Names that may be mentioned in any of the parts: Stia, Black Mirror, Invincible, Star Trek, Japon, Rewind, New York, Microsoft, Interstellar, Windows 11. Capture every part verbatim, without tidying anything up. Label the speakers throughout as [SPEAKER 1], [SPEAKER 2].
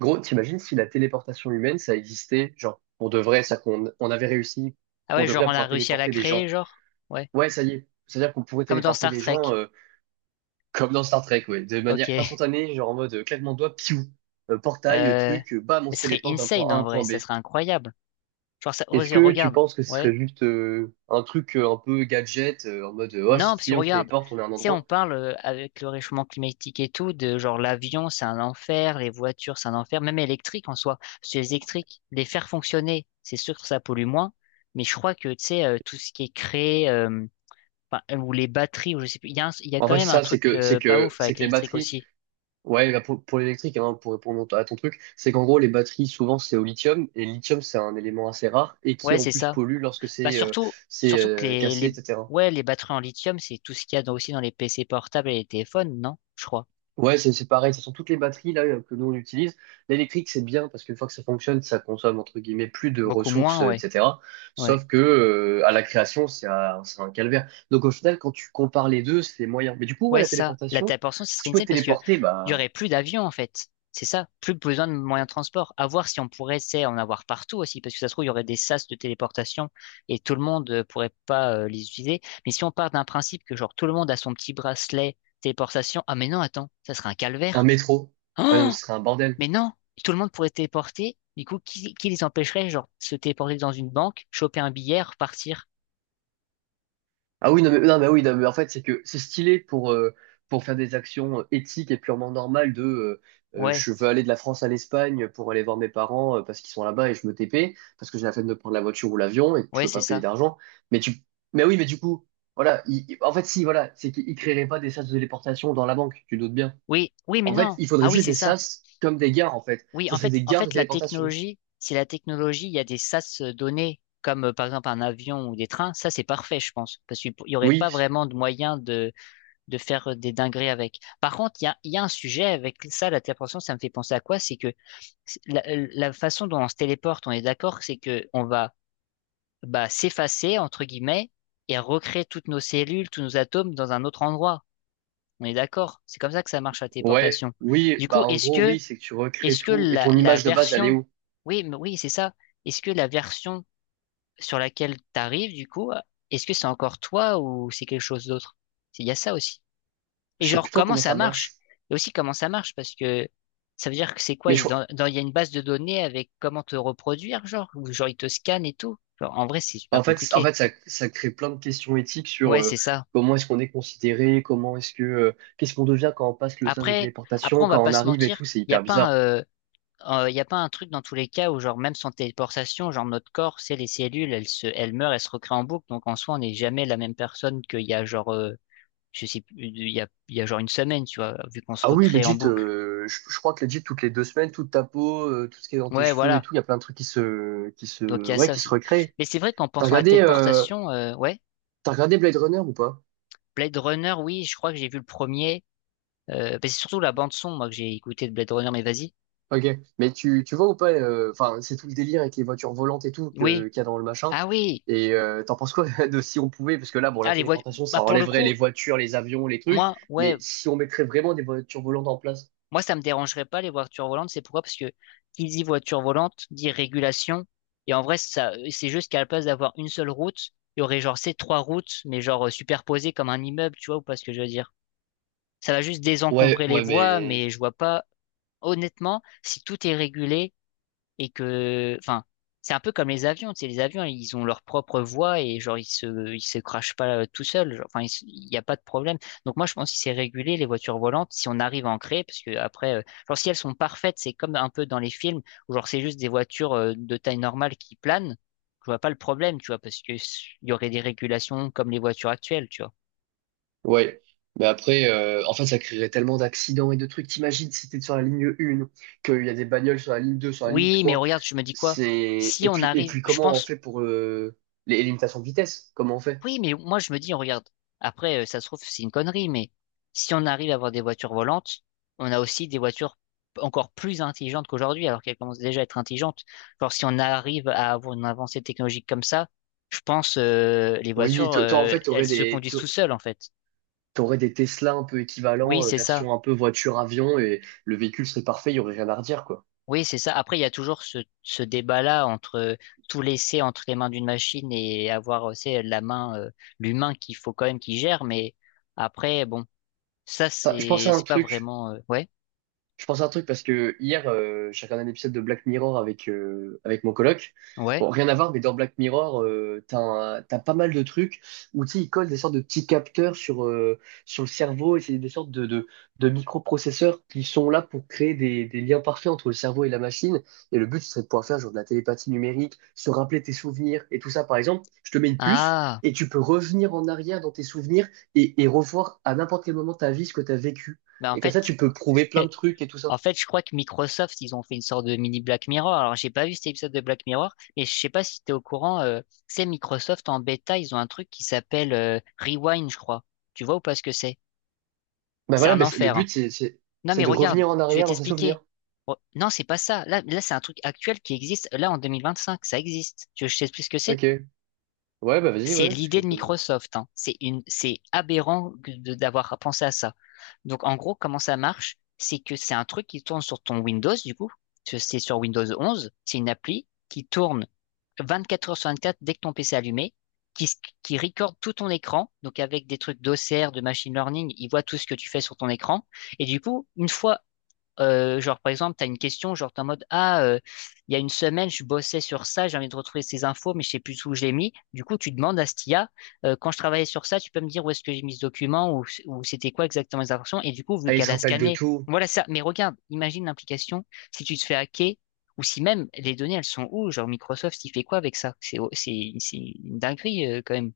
[SPEAKER 1] Gros, t'imagines si la téléportation humaine, ça existait, genre, pour de vrai, ça qu'on on avait réussi,
[SPEAKER 2] Ah
[SPEAKER 1] pour
[SPEAKER 2] ouais,
[SPEAKER 1] de vrai,
[SPEAKER 2] genre
[SPEAKER 1] à
[SPEAKER 2] on a
[SPEAKER 1] pouvoir
[SPEAKER 2] réussi à la
[SPEAKER 1] téléporter des
[SPEAKER 2] créer,
[SPEAKER 1] gens.
[SPEAKER 2] genre? Ouais.
[SPEAKER 1] Ouais, ça y est. C'est-à-dire qu'on pourrait
[SPEAKER 2] Comme dans
[SPEAKER 1] téléporter
[SPEAKER 2] Star
[SPEAKER 1] des
[SPEAKER 2] Trek.
[SPEAKER 1] gens, euh, comme dans Star Trek, ouais, de manière
[SPEAKER 2] Ok.
[SPEAKER 1] instantanée, genre en mode, euh, claquement de doigts, piou, Euh, portail, euh,
[SPEAKER 2] Euh...
[SPEAKER 1] truc, euh, bam, on
[SPEAKER 2] Ce
[SPEAKER 1] se
[SPEAKER 2] serait
[SPEAKER 1] téléporte d'un point
[SPEAKER 2] insane
[SPEAKER 1] A à
[SPEAKER 2] en
[SPEAKER 1] un
[SPEAKER 2] vrai,
[SPEAKER 1] point B.
[SPEAKER 2] ça serait incroyable. Genre ça...
[SPEAKER 1] Est-ce
[SPEAKER 2] vas-y,
[SPEAKER 1] que tu
[SPEAKER 2] regarde.
[SPEAKER 1] penses que ce
[SPEAKER 2] Ouais.
[SPEAKER 1] serait juste euh, un truc euh, un peu gadget, euh, en mode, euh, oh,
[SPEAKER 2] Non,
[SPEAKER 1] si,
[SPEAKER 2] parce que
[SPEAKER 1] si, on se
[SPEAKER 2] regarde,
[SPEAKER 1] téléporte, on est à un
[SPEAKER 2] tu sais, on
[SPEAKER 1] endroit?
[SPEAKER 2] parle euh, avec le réchauffement climatique et tout, de genre l'avion, c'est un enfer, les voitures, c'est un enfer, même électrique en soi. Parce que les électriques, les faire fonctionner, c'est sûr que ça pollue moins. Mais je crois que, tu sais, euh, tout ce qui est créé, euh, enfin, ou les batteries, ou je sais plus, il y a, un- il y a
[SPEAKER 1] En
[SPEAKER 2] quand
[SPEAKER 1] fait,
[SPEAKER 2] même un
[SPEAKER 1] ça, c'est
[SPEAKER 2] truc
[SPEAKER 1] que, c'est
[SPEAKER 2] euh, pas
[SPEAKER 1] que,
[SPEAKER 2] ouf
[SPEAKER 1] c'est
[SPEAKER 2] avec
[SPEAKER 1] que les
[SPEAKER 2] l'électrique
[SPEAKER 1] batteries.
[SPEAKER 2] aussi.
[SPEAKER 1] Ouais, bah, pour, pour l'électrique, hein, pour répondre à ton truc, c'est qu'en gros, les batteries, souvent, c'est au lithium, et le lithium, c'est un élément assez rare, et qui,
[SPEAKER 2] Ouais,
[SPEAKER 1] en
[SPEAKER 2] c'est
[SPEAKER 1] plus,
[SPEAKER 2] ça.
[SPEAKER 1] pollue lorsque
[SPEAKER 2] Bah
[SPEAKER 1] c'est euh,
[SPEAKER 2] surtout,
[SPEAKER 1] c'est
[SPEAKER 2] surtout que
[SPEAKER 1] euh,
[SPEAKER 2] les,
[SPEAKER 1] cassé,
[SPEAKER 2] les,
[SPEAKER 1] et cetera.
[SPEAKER 2] ouais, les batteries en lithium, c'est tout ce qu'il y a dans- aussi dans les P C portables et les téléphones, non? Je crois.
[SPEAKER 1] Ouais, c'est c'est pareil, ce sont toutes les batteries, là, que nous, on utilise. L'électrique, c'est bien, parce qu'une fois que ça fonctionne, ça consomme, entre guillemets, plus de
[SPEAKER 2] Beaucoup
[SPEAKER 1] ressources,
[SPEAKER 2] moins,
[SPEAKER 1] euh,
[SPEAKER 2] ouais.
[SPEAKER 1] et cetera.
[SPEAKER 2] Ouais.
[SPEAKER 1] Sauf que, euh, à la création, c'est un, c'est un calvaire. Donc, au final, quand tu compares les deux, c'est moyen. Mais du coup, ouais,
[SPEAKER 2] Ouais,
[SPEAKER 1] la
[SPEAKER 2] c'est ça. La
[SPEAKER 1] téléportation,
[SPEAKER 2] téléportation, ce
[SPEAKER 1] si
[SPEAKER 2] serait
[SPEAKER 1] tu pouvais
[SPEAKER 2] insane
[SPEAKER 1] te
[SPEAKER 2] parce que
[SPEAKER 1] téléporter,
[SPEAKER 2] il y
[SPEAKER 1] bah,
[SPEAKER 2] aurait plus d'avions, en fait. C'est ça. Plus besoin de moyens de transport. À voir si on pourrait, c'est, en avoir partout aussi, parce que ça se trouve, il y aurait des sas de téléportation et tout le monde euh, pourrait pas euh, les utiliser. Mais si on part d'un principe que genre tout le monde a son petit bracelet téléportation, ah mais non, attends, ça serait un
[SPEAKER 1] un
[SPEAKER 2] calvaire.
[SPEAKER 1] métro, ah non, mais ce serait un bordel.
[SPEAKER 2] Mais non, tout le monde pourrait se téléporter. Du coup, qui, qui les empêcherait, genre, de se téléporter dans une banque, choper un billet, repartir?
[SPEAKER 1] Ah oui, non, mais, non, mais oui, non, mais en fait, c'est que c'est stylé pour, euh, pour faire des actions euh, éthiques et purement normales de euh, euh,
[SPEAKER 2] Ouais,
[SPEAKER 1] je veux aller de la France à l'Espagne pour aller voir mes parents, euh, parce qu'ils sont là-bas et je me T P, parce que j'ai la flemme de prendre la voiture ou l'avion et que
[SPEAKER 2] ouais,
[SPEAKER 1] je veux
[SPEAKER 2] c'est
[SPEAKER 1] pas payer
[SPEAKER 2] ça.
[SPEAKER 1] d'argent. Mais tu, mais oui, mais du coup, voilà, il- il- en fait, si, voilà, c'est qu'ils créeraient pas des sas de téléportation dans la banque, tu doutes bien.
[SPEAKER 2] Oui, oui, mais
[SPEAKER 1] En fait,
[SPEAKER 2] non.
[SPEAKER 1] il faudrait
[SPEAKER 2] Ah oui,
[SPEAKER 1] juste
[SPEAKER 2] c'est
[SPEAKER 1] des
[SPEAKER 2] ça.
[SPEAKER 1] sas comme des gares, en fait.
[SPEAKER 2] Oui,
[SPEAKER 1] Ce
[SPEAKER 2] en
[SPEAKER 1] serait
[SPEAKER 2] fait,
[SPEAKER 1] des
[SPEAKER 2] en
[SPEAKER 1] gares de
[SPEAKER 2] fait, la
[SPEAKER 1] téléportation.
[SPEAKER 2] technologie, si la technologie, il y a des sas donnés, comme euh, par exemple un avion ou des trains, ça c'est parfait, je pense, parce qu'il n'y aurait
[SPEAKER 1] Oui,
[SPEAKER 2] pas vraiment de moyen de, de faire euh, des dingueries avec. Par contre, il y a, il y a un sujet avec ça, la téléportation, ça me fait penser à quoi? C'est que c'est- la, la façon dont on se téléporte, on est d'accord, c'est que on va bah, s'effacer, entre guillemets, et recréer toutes nos cellules, tous nos atomes dans un autre endroit. On est d'accord? C'est comme ça que ça marche la
[SPEAKER 1] ouais,
[SPEAKER 2] téléportation.
[SPEAKER 1] oui,
[SPEAKER 2] Du coup,
[SPEAKER 1] bah en
[SPEAKER 2] est-ce
[SPEAKER 1] gros,
[SPEAKER 2] que,
[SPEAKER 1] oui, c'est que tu recrées
[SPEAKER 2] est-ce que
[SPEAKER 1] tout et
[SPEAKER 2] la,
[SPEAKER 1] ton
[SPEAKER 2] la
[SPEAKER 1] image de base, elle est
[SPEAKER 2] version,
[SPEAKER 1] où?
[SPEAKER 2] oui, mais oui, c'est ça. Est-ce que la version sur laquelle t'arrives, du coup, est-ce que c'est encore toi ou c'est quelque chose d'autre? Il y a ça aussi. Et
[SPEAKER 1] Je sais plus
[SPEAKER 2] genre,
[SPEAKER 1] trop
[SPEAKER 2] comment
[SPEAKER 1] comment
[SPEAKER 2] ça
[SPEAKER 1] ça
[SPEAKER 2] marche?
[SPEAKER 1] marche.
[SPEAKER 2] Et aussi comment ça marche, parce que ça veut dire que c'est quoi?
[SPEAKER 1] Mais
[SPEAKER 2] Il
[SPEAKER 1] je-
[SPEAKER 2] dans- dans- il y a une base de données avec comment te reproduire, genre, ou genre ils te scannent et tout. Genre, en vrai, c'est super
[SPEAKER 1] en fait, en
[SPEAKER 2] compliqué.
[SPEAKER 1] fait ça, ça crée plein de questions éthiques sur
[SPEAKER 2] Ouais,
[SPEAKER 1] euh,
[SPEAKER 2] c'est ça.
[SPEAKER 1] comment est-ce qu'on est considéré, comment est-ce que, euh, qu'est-ce qu'on devient quand on passe le sas de
[SPEAKER 2] Après, après,
[SPEAKER 1] téléportation,
[SPEAKER 2] on va
[SPEAKER 1] quand
[SPEAKER 2] pas
[SPEAKER 1] on
[SPEAKER 2] se
[SPEAKER 1] arrive et
[SPEAKER 2] mentir,
[SPEAKER 1] tout, c'est
[SPEAKER 2] il n'y a
[SPEAKER 1] hyper
[SPEAKER 2] pas un,
[SPEAKER 1] bizarre.
[SPEAKER 2] euh, euh, y a pas un truc dans tous les cas où, genre, même sans téléportation, genre, notre corps, c'est les cellules, elles se, elles meurent, elles se recréent en boucle. Donc, en soi, on n'est jamais la même personne qu'il y a, genre, euh, je sais plus, il y a, il y a genre une semaine, tu vois, vu qu'on se
[SPEAKER 1] Ah oui,
[SPEAKER 2] recrée en
[SPEAKER 1] legit,
[SPEAKER 2] boucle.
[SPEAKER 1] euh, je, je crois que legit, toutes les deux semaines, toute ta peau, euh, tout ce qui est dans tes
[SPEAKER 2] Ouais,
[SPEAKER 1] cheveux et
[SPEAKER 2] voilà.
[SPEAKER 1] tout, il y a plein de trucs qui se, qui se,
[SPEAKER 2] Donc, il y a
[SPEAKER 1] ouais,
[SPEAKER 2] ça
[SPEAKER 1] qui se
[SPEAKER 2] aussi.
[SPEAKER 1] recréent.
[SPEAKER 2] Mais c'est vrai qu'en
[SPEAKER 1] T'as
[SPEAKER 2] pensant à la
[SPEAKER 1] regardé, euh,
[SPEAKER 2] téléportation, euh, ouais.
[SPEAKER 1] t'as regardé Blade Runner ou pas?
[SPEAKER 2] Blade Runner, oui, je crois que j'ai vu le premier. Euh, bah, c'est surtout la bande-son, moi, que j'ai écouté de Blade Runner, mais vas-y.
[SPEAKER 1] Ok, mais tu, tu vois ou pas, euh, enfin, c'est tout le délire avec les voitures volantes et tout
[SPEAKER 2] Oui.
[SPEAKER 1] que, qu'il y a dans le machin.
[SPEAKER 2] Ah oui.
[SPEAKER 1] Et euh, t'en penses quoi de si on pouvait, parce que là, bon, la
[SPEAKER 2] Ah, les voitures.
[SPEAKER 1] téléportation,
[SPEAKER 2] Bah,
[SPEAKER 1] ça
[SPEAKER 2] pour le
[SPEAKER 1] enlèverait
[SPEAKER 2] coup,
[SPEAKER 1] les voitures, les avions, les trucs,
[SPEAKER 2] moi, ouais,
[SPEAKER 1] mais si on mettrait vraiment des voitures volantes en place?
[SPEAKER 2] moi, ça me dérangerait pas les voitures volantes. C'est pourquoi? Parce que qui dit voiture volante dit régulation. Et en vrai, ça, c'est juste qu'à la place d'avoir une seule route, il y aurait genre ces trois routes, mais genre euh, superposées comme un immeuble, tu vois, ou pas ce que je veux dire. Ça va juste
[SPEAKER 1] Ouais,
[SPEAKER 2] désencombrer les
[SPEAKER 1] ouais,
[SPEAKER 2] voies,
[SPEAKER 1] mais...
[SPEAKER 2] mais je vois pas. Honnêtement, si tout est régulé, et que, enfin, c'est un peu comme les avions, tu sais, les avions, ils ont leur propre voie et genre, ils se, ils se crashent pas euh, tout seuls. Genre, enfin, ils se- il n'y a pas de problème. Donc moi, je pense que c'est régulé, les voitures volantes, si on arrive à en créer, parce que après, euh, genre, si elles sont parfaites, c'est comme un peu dans les films, où genre, c'est juste des voitures euh, de taille normale qui planent, je vois pas le problème, tu vois, parce que s- il y aurait des régulations comme les voitures actuelles, tu vois.
[SPEAKER 1] Ouais. Mais après, euh, en fait, ça créerait tellement d'accidents et de trucs. T'imagines si t'es sur la ligne un, qu'il y a des bagnoles sur la ligne deux, sur la ligne
[SPEAKER 2] Oui, mais
[SPEAKER 1] trois.
[SPEAKER 2] regarde, je me dis quoi?
[SPEAKER 1] C'est...
[SPEAKER 2] Si
[SPEAKER 1] Et
[SPEAKER 2] on
[SPEAKER 1] puis, et
[SPEAKER 2] arrive,
[SPEAKER 1] puis
[SPEAKER 2] je
[SPEAKER 1] comment on
[SPEAKER 2] pense,
[SPEAKER 1] fait pour euh, les les limitations de vitesse? Comment on fait?
[SPEAKER 2] oui, mais moi je me dis, on regarde, après, euh, ça se trouve, c'est une connerie, mais si on arrive à avoir des voitures volantes, on a aussi des voitures encore plus intelligentes qu'aujourd'hui, alors qu'elles commencent déjà à être intelligentes. Genre, si on arrive à avoir une avancée technologique comme ça, je pense euh, les
[SPEAKER 1] Oui,
[SPEAKER 2] voitures,
[SPEAKER 1] to- toi, en
[SPEAKER 2] euh,
[SPEAKER 1] fait,
[SPEAKER 2] elles
[SPEAKER 1] t'aurais
[SPEAKER 2] se
[SPEAKER 1] des,
[SPEAKER 2] conduisent tout seules, en fait.
[SPEAKER 1] tu aurais des Tesla un peu
[SPEAKER 2] Oui,
[SPEAKER 1] équivalents, euh,
[SPEAKER 2] c'est ça.
[SPEAKER 1] version un peu voiture-avion, et le véhicule serait parfait, il n'y aurait rien à redire, quoi.
[SPEAKER 2] Oui, c'est ça. Après, il y a toujours ce, ce débat-là entre euh, tout laisser entre les mains d'une machine et avoir, euh, c'est la main, euh, l'humain qu'il faut quand même qu'il gère, mais après, bon. Ça,
[SPEAKER 1] Enfin, je pense
[SPEAKER 2] c'est
[SPEAKER 1] à un
[SPEAKER 2] c'est pas
[SPEAKER 1] truc,
[SPEAKER 2] vraiment euh, ouais,
[SPEAKER 1] Je pense à un truc parce que hier, euh, j'ai regardé un épisode de Black Mirror avec, euh, avec mon coloc.
[SPEAKER 2] ouais.
[SPEAKER 1] Bon, rien à voir, mais dans Black Mirror, euh, t'as un- t'as pas mal de trucs où tu sais, ils collent des sortes de petits capteurs sur, euh, sur le cerveau et c'est des sortes de, de, de microprocesseurs qui sont là pour créer des, des liens parfaits entre le cerveau et la machine. Et le but, ce serait de pouvoir faire genre de la télépathie numérique, se rappeler tes souvenirs et tout ça. Par exemple, je te mets une puce
[SPEAKER 2] Ah,
[SPEAKER 1] et tu peux revenir en arrière dans tes souvenirs et, et revoir à n'importe quel moment de ta vie ce que tu as vécu.
[SPEAKER 2] bah en
[SPEAKER 1] Et comme
[SPEAKER 2] fait,
[SPEAKER 1] ça, tu peux prouver plein de trucs et tout
[SPEAKER 2] en
[SPEAKER 1] ça.
[SPEAKER 2] fait, je crois que Microsoft, ils ont fait une sorte de mini Black Mirror. Alors, j'ai pas vu cet épisode de Black Mirror, mais je sais pas si t'es au courant, euh, c'est Microsoft en bêta, ils ont un truc qui s'appelle euh, Rewind, je crois. Tu vois ou pas ce que c'est?
[SPEAKER 1] Bah
[SPEAKER 2] C'est
[SPEAKER 1] voilà,
[SPEAKER 2] un
[SPEAKER 1] bah c'est- le
[SPEAKER 2] enfer, hein.
[SPEAKER 1] but, c'est, c'est,
[SPEAKER 2] Non,
[SPEAKER 1] c'est
[SPEAKER 2] mais
[SPEAKER 1] de
[SPEAKER 2] regarde,
[SPEAKER 1] revenir en
[SPEAKER 2] je vais
[SPEAKER 1] arrière dans ses
[SPEAKER 2] t'expliquer.
[SPEAKER 1] souvenirs.
[SPEAKER 2] Re- Non, c'est pas ça. Là, là, c'est un truc actuel qui existe. Là, en deux mille vingt cinq ça existe. Tu veux que je t'explique ce que c'est?
[SPEAKER 1] Ok. Ouais, bah vas-y,
[SPEAKER 2] C'est
[SPEAKER 1] ouais, parce
[SPEAKER 2] l'idée
[SPEAKER 1] que...
[SPEAKER 2] de Microsoft, hein. C'est une, c'est aberrant que de- d'avoir pensé à ça. Donc en gros, comment ça marche? C'est que c'est un truc qui tourne sur ton Windows, du coup. Parce que c'est sur Windows onze. C'est une appli qui tourne vingt-quatre heures sur vingt-quatre dès que ton P C est allumé, qui, s- qui recorde tout ton écran. Donc avec des trucs d'O C R, de machine learning, il voit tout ce que tu fais sur ton écran. Et du coup, une fois euh, genre, par exemple, tu as une question, genre, t'es en mode, ah, euh, il y a une semaine, je bossais sur ça, j'ai envie de retrouver ces infos, mais je sais plus où je l'ai mis. Du coup, tu demandes à Stia, euh, quand je travaillais sur ça, tu peux me dire où est-ce que j'ai mis ce document ou, ou c'était quoi exactement les informations. Et du coup, vu
[SPEAKER 1] Ah, il
[SPEAKER 2] qu'elle
[SPEAKER 1] se
[SPEAKER 2] a
[SPEAKER 1] rappelle de
[SPEAKER 2] scanné,
[SPEAKER 1] tout.
[SPEAKER 2] voilà ça. Mais regarde, imagine l'implication si tu te fais hacker ou si même les données, elles sont où? Genre, Microsoft, il fait quoi avec ça? C'est, c'est, c'est une dinguerie, euh, quand même.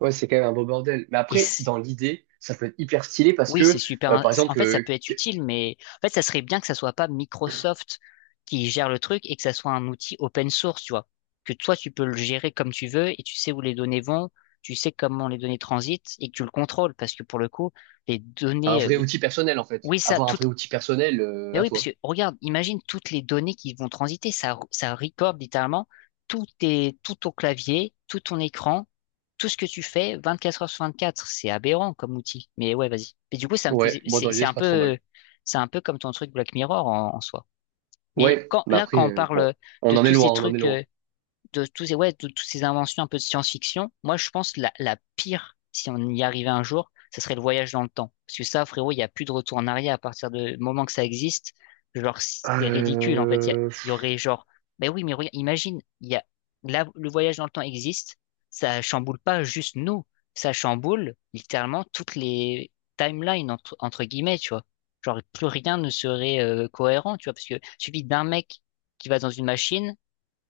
[SPEAKER 1] Ouais, c'est quand même un beau bordel. Mais
[SPEAKER 2] Et
[SPEAKER 1] après, dans l'idée, ça peut être hyper stylé parce
[SPEAKER 2] oui, c'est
[SPEAKER 1] que,
[SPEAKER 2] super.
[SPEAKER 1] euh,
[SPEAKER 2] in-
[SPEAKER 1] par
[SPEAKER 2] En
[SPEAKER 1] exemple,
[SPEAKER 2] fait, ça
[SPEAKER 1] euh,
[SPEAKER 2] peut être
[SPEAKER 1] qu-
[SPEAKER 2] utile, mais en fait, ça serait bien que ça soit pas Microsoft qui gère le truc et que ça soit un outil open source, tu vois. Que toi, tu peux le gérer comme tu veux et tu sais où les données vont, tu sais comment les données transitent et que tu le contrôles parce que pour le coup, les
[SPEAKER 1] un
[SPEAKER 2] données, euh,
[SPEAKER 1] vrai outil personnel, en fait.
[SPEAKER 2] oui, ça,
[SPEAKER 1] Avoir un
[SPEAKER 2] tout,
[SPEAKER 1] vrai outil personnel, euh,
[SPEAKER 2] mais
[SPEAKER 1] à
[SPEAKER 2] oui, parce que
[SPEAKER 1] toi.
[SPEAKER 2] regarde, imagine toutes les données qui vont transiter. Ça, ça recorde littéralement tout, tes, tout ton clavier, tout ton écran, tout ce que tu fais vingt-quatre heures sur vingt-quatre. C'est aberrant comme outil. Mais ouais, vas-y. Mais du coup, ça me
[SPEAKER 1] Ouais,
[SPEAKER 2] faisait,
[SPEAKER 1] moi,
[SPEAKER 2] c'est
[SPEAKER 1] dans
[SPEAKER 2] c'est
[SPEAKER 1] l'idée, c'est
[SPEAKER 2] un
[SPEAKER 1] pas trop
[SPEAKER 2] peu,
[SPEAKER 1] mal.
[SPEAKER 2] c'est un peu comme ton truc Black Mirror en, en soi. Mais
[SPEAKER 1] Ouais,
[SPEAKER 2] quand,
[SPEAKER 1] mais
[SPEAKER 2] là,
[SPEAKER 1] après,
[SPEAKER 2] quand on
[SPEAKER 1] euh, bon,
[SPEAKER 2] parle de
[SPEAKER 1] on en est
[SPEAKER 2] tous ces
[SPEAKER 1] loin, on en est
[SPEAKER 2] trucs, euh,
[SPEAKER 1] loin.
[SPEAKER 2] de tous ces, ouais, de toutes ces inventions un peu de science-fiction, moi, je pense la, la pire, si on y arrivait un jour, ce serait le voyage dans le temps. Parce que ça, frérot, il n'y a plus de retour en arrière à partir du moment que ça existe. Genre, c'est ridicule, en fait. Il y, a-
[SPEAKER 1] Euh...
[SPEAKER 2] il y aurait genre, ben oui, mais regarde, imagine, il y a, là, le voyage dans le temps existe. Ça chamboule pas juste nous. Ça chamboule littéralement toutes les timelines, entre, entre guillemets, tu vois. Genre, plus rien ne serait euh, cohérent, tu vois. Parce que suffit d'un mec qui va dans une machine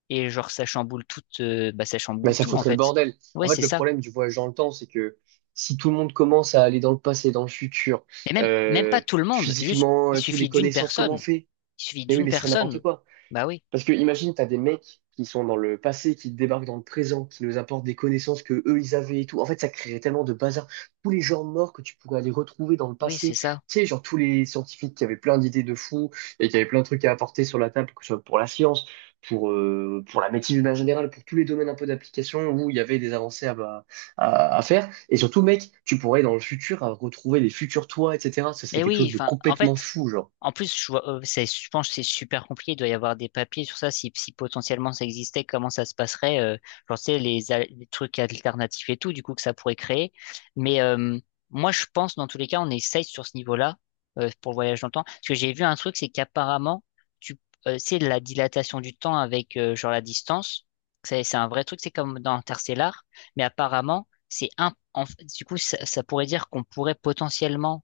[SPEAKER 2] et genre, ça chamboule tout, euh, bah, ça
[SPEAKER 1] Mais
[SPEAKER 2] chamboule
[SPEAKER 1] ça
[SPEAKER 2] tout, en
[SPEAKER 1] foutrait le
[SPEAKER 2] fait.
[SPEAKER 1] bordel. En
[SPEAKER 2] Ouais,
[SPEAKER 1] fait,
[SPEAKER 2] c'est
[SPEAKER 1] le
[SPEAKER 2] ça.
[SPEAKER 1] problème du voyage dans le temps, c'est que si tout le monde commence à aller dans le passé, dans le futur,
[SPEAKER 2] Et même, même pas
[SPEAKER 1] euh,
[SPEAKER 2] tout le monde. Juste,
[SPEAKER 1] physiquement,
[SPEAKER 2] il
[SPEAKER 1] euh, tout, les
[SPEAKER 2] suffit d'une
[SPEAKER 1] connaissances, comment on
[SPEAKER 2] personne.
[SPEAKER 1] fait?
[SPEAKER 2] Il suffit
[SPEAKER 1] Mais oui,
[SPEAKER 2] d'une
[SPEAKER 1] mais c'est n'importe
[SPEAKER 2] personne.
[SPEAKER 1] quoi.
[SPEAKER 2] Bah oui,
[SPEAKER 1] Parce que imagine, t'as des mecs qui sont dans le passé, qui débarquent dans le présent, qui nous apportent des connaissances que eux ils avaient et tout. En fait, ça créerait tellement de bazar. Tous les gens morts que tu pourrais aller retrouver dans le
[SPEAKER 2] oui, c'est
[SPEAKER 1] passé. Tu
[SPEAKER 2] ça.
[SPEAKER 1] sais, genre tous les scientifiques qui avaient plein d'idées de fous et qui avaient plein de trucs à apporter sur la table, que ce soit pour la science, pour, euh, pour la médecine de manière générale, pour tous les domaines un peu d'application où il y avait des avancées à, bah, à, à faire. Et surtout, mec, tu pourrais dans le futur, euh, retrouver les futurs toi, et cetera. Ce serait
[SPEAKER 2] Mais
[SPEAKER 1] quelque
[SPEAKER 2] oui,
[SPEAKER 1] chose de
[SPEAKER 2] enfin, en
[SPEAKER 1] complètement
[SPEAKER 2] fait,
[SPEAKER 1] fou, genre.
[SPEAKER 2] en plus, je vois, euh, c'est- je pense que c'est super compliqué. Il doit y avoir des papiers sur ça. Si, si potentiellement ça existait, comment ça se passerait? Euh, genre, tu sais, les, al- les trucs alternatifs et tout, du coup, que ça pourrait créer. Mais euh, moi, je pense, dans tous les cas, on est safe sur ce niveau-là euh, pour le voyage dans le temps. Parce que j'ai vu un truc, c'est qu'apparemment, tu, euh, c'est la dilatation du temps avec euh, genre la distance. C'est c'est un vrai truc, c'est comme dans Interstellar. Mais apparemment, c'est un. en- du coup, ça, ça pourrait dire qu'on pourrait potentiellement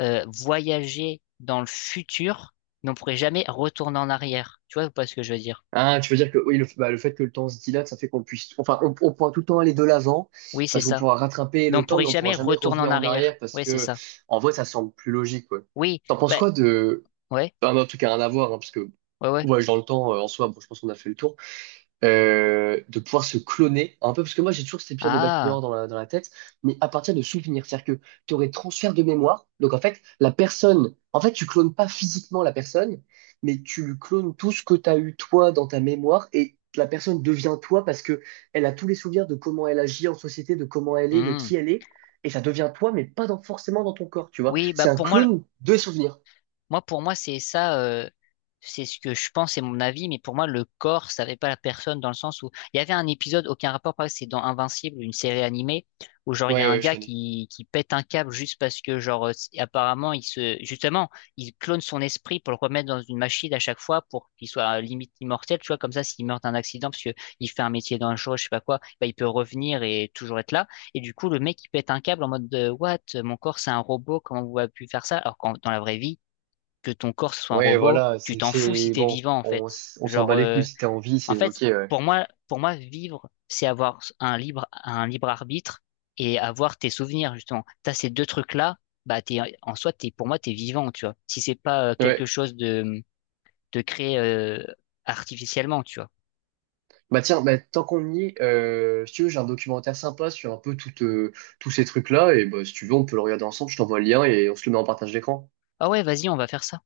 [SPEAKER 2] euh, voyager dans le futur, mais on pourrait jamais retourner en arrière. Tu vois ou pas ce que je veux dire?
[SPEAKER 1] Ah, tu veux dire que oui, le, bah, le fait que le temps se dilate, ça fait qu'on puisse, enfin, on, on pourra tout le temps aller de l'avant
[SPEAKER 2] Oui, c'est
[SPEAKER 1] parce qu'on
[SPEAKER 2] ça.
[SPEAKER 1] pourra rattraper
[SPEAKER 2] Mais on
[SPEAKER 1] le temps, mais
[SPEAKER 2] pourrait
[SPEAKER 1] on pourra
[SPEAKER 2] jamais
[SPEAKER 1] jamais
[SPEAKER 2] retourner en
[SPEAKER 1] revenir en arrière
[SPEAKER 2] arrière.
[SPEAKER 1] parce
[SPEAKER 2] Oui, c'est
[SPEAKER 1] que,
[SPEAKER 2] ça.
[SPEAKER 1] en vrai, ça semble plus logique, quoi.
[SPEAKER 2] Oui,
[SPEAKER 1] T'en penses
[SPEAKER 2] bah,
[SPEAKER 1] quoi de,
[SPEAKER 2] ouais,
[SPEAKER 1] bah, en tout cas, rien à voir, hein, parce que
[SPEAKER 2] ouais, ouais.
[SPEAKER 1] voyage dans le temps, euh, en soi, bon, je pense qu'on a fait le tour, euh, de pouvoir se cloner un peu, parce que moi j'ai toujours cet épisode de Black
[SPEAKER 2] Ah,
[SPEAKER 1] Mirror dans la, dans la tête, mais à partir de souvenirs, c'est-à-dire que tu aurais transfert de mémoire, donc en fait la personne, en fait tu clones pas physiquement la personne, mais tu lui clones tout ce que tu as eu toi dans ta mémoire, et la personne devient toi parce que elle a tous les souvenirs de comment elle agit en société, de comment elle est, de
[SPEAKER 2] hmm.
[SPEAKER 1] qui elle est, et ça devient toi, mais pas dans, forcément dans ton corps, tu vois.
[SPEAKER 2] Oui, bah
[SPEAKER 1] C'est un
[SPEAKER 2] pour moi,
[SPEAKER 1] clone de souvenirs.
[SPEAKER 2] moi, pour moi, c'est ça, euh, c'est ce que je pense, c'est mon avis, mais pour moi, le corps, ça savait pas la personne dans le sens où il y avait un épisode, aucun rapport, pareil, c'est dans Invincible, une série animée, où genre, il y
[SPEAKER 1] Ouais,
[SPEAKER 2] a un
[SPEAKER 1] ouais, je
[SPEAKER 2] gars
[SPEAKER 1] connais.
[SPEAKER 2] qui, qui pète un câble juste parce que, genre, euh, c'est- apparemment, il se, justement, il clone son esprit pour le remettre dans une machine à chaque fois pour qu'il soit euh, limite immortel, tu vois, comme ça, s'il meurt d'un accident, parce que il fait un métier dangereux, je sais pas quoi, bah, il peut revenir et toujours être là. Et du coup, le mec, il pète un câble en mode de, what? Mon corps, c'est un robot, comment vous avez pu faire ça? Alors qu'en, dans la vraie vie, que ton corps soit un
[SPEAKER 1] Ouais,
[SPEAKER 2] robot,
[SPEAKER 1] voilà,
[SPEAKER 2] tu
[SPEAKER 1] c'est
[SPEAKER 2] t'en fous si
[SPEAKER 1] c'est-
[SPEAKER 2] t'es
[SPEAKER 1] bon,
[SPEAKER 2] vivant en
[SPEAKER 1] on,
[SPEAKER 2] fait.
[SPEAKER 1] s- on s'en
[SPEAKER 2] Genre,
[SPEAKER 1] bat les
[SPEAKER 2] euh,
[SPEAKER 1] couilles si t'as envie,
[SPEAKER 2] en
[SPEAKER 1] c'est ok,
[SPEAKER 2] fait,
[SPEAKER 1] ouais.
[SPEAKER 2] pour moi, pour moi, vivre, c'est avoir un libre, un libre arbitre et avoir tes souvenirs justement. T'as ces deux trucs-là, bah t'es, en soi, t'es, pour moi, t'es vivant, tu vois. Si c'est pas euh, quelque
[SPEAKER 1] Ouais.
[SPEAKER 2] chose de, de créé euh, artificiellement, tu vois.
[SPEAKER 1] Bah tiens, bah, tant qu'on y est, euh, si tu veux, j'ai un documentaire sympa sur un peu tout, euh, tous ces trucs-là. Et bah, si tu veux, on peut le regarder ensemble. Je t'envoie le lien et on se le met en partage d'écran.
[SPEAKER 2] Ah ouais, vas-y, on va faire ça.